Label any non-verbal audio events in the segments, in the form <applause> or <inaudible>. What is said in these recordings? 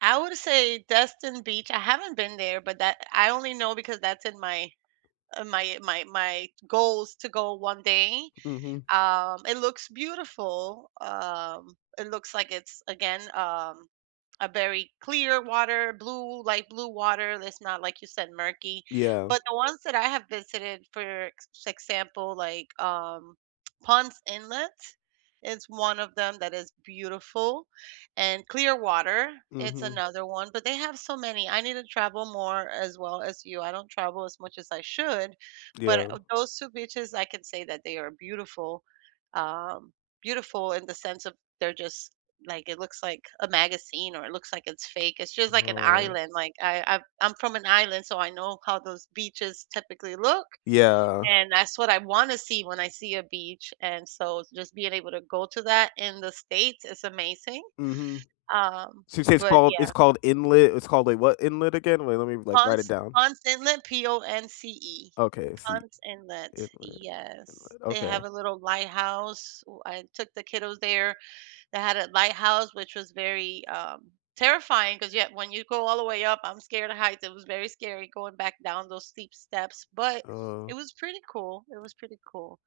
I would say Destin Beach, I haven't been there, but that I only know because that's in my uh, my my my goals to go 1 day. Mhm. Um, it looks beautiful. Um, it looks like it's again, um, a very clear water, blue, light-blue water, it's not, like you said, murky. Yeah. But the ones that I have visited, for ex example, like, um, <tsk> Ponce Inlet, is one of them that is beautiful, and Clearwater, it's Mhm. another one, but they have so many. I need to travel more, as well as you, I don't travel as much as I should, but, Yeah. uh, those 2 beaches, I can say that they are beautiful- um, beautiful in the sense of, they're just, like, it looks like a magazine, or it looks like it's fake. It's just like an Oh. island, like, I I I'm from an island, so I know how those beaches typically look, Yeah. and that's what I wanna see when I see a beach, and so, just being able to go to that in the States is amazing, Mhm. um, So, you say it's but called yeah. it's called inlet it's called, like, what inlet again? Wait, let me, like, write it Ponce down. Ponce Inlet, P-O-N-C-E. Okay, I see. Ponce Inlet, Inlet, yes. inlet, They have okay. a little lighthouse, wh I took the kiddos there. That had a lighthouse, which was very, um, terrifying, 'cause yeah, when you go all the way up- I'm scared of heights- it was very scary going back down those steep steps, but it Oh. was pretty cool, it was pretty cool.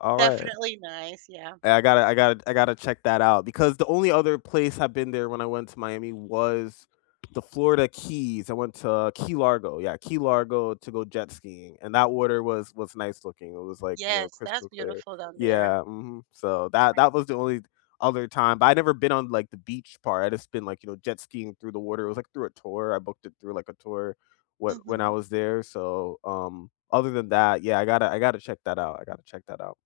All right. Definitely nice, yeah. Hey, I gotta I gotta I gotta check that out because the only other place I've been there, when I went to Miami, was the Florida Keys, I went to Key Largo. Yeah, Key Largo, to go jet skiing, and that water was was nice looking, It was like, you know, Yes, that's crystal clear. beautiful down there. Yeah. Mhm. So, that Right. that was the only other time, but I'd never been on, like, the beach part. I'd just been, like, you know, jet skiing through the water it was, like, through a tour, I booked it through, like, a tour, when when I Mhm. was there, so, um, other than that, yeah, I gotta I gotta check that out. I gotta check that out.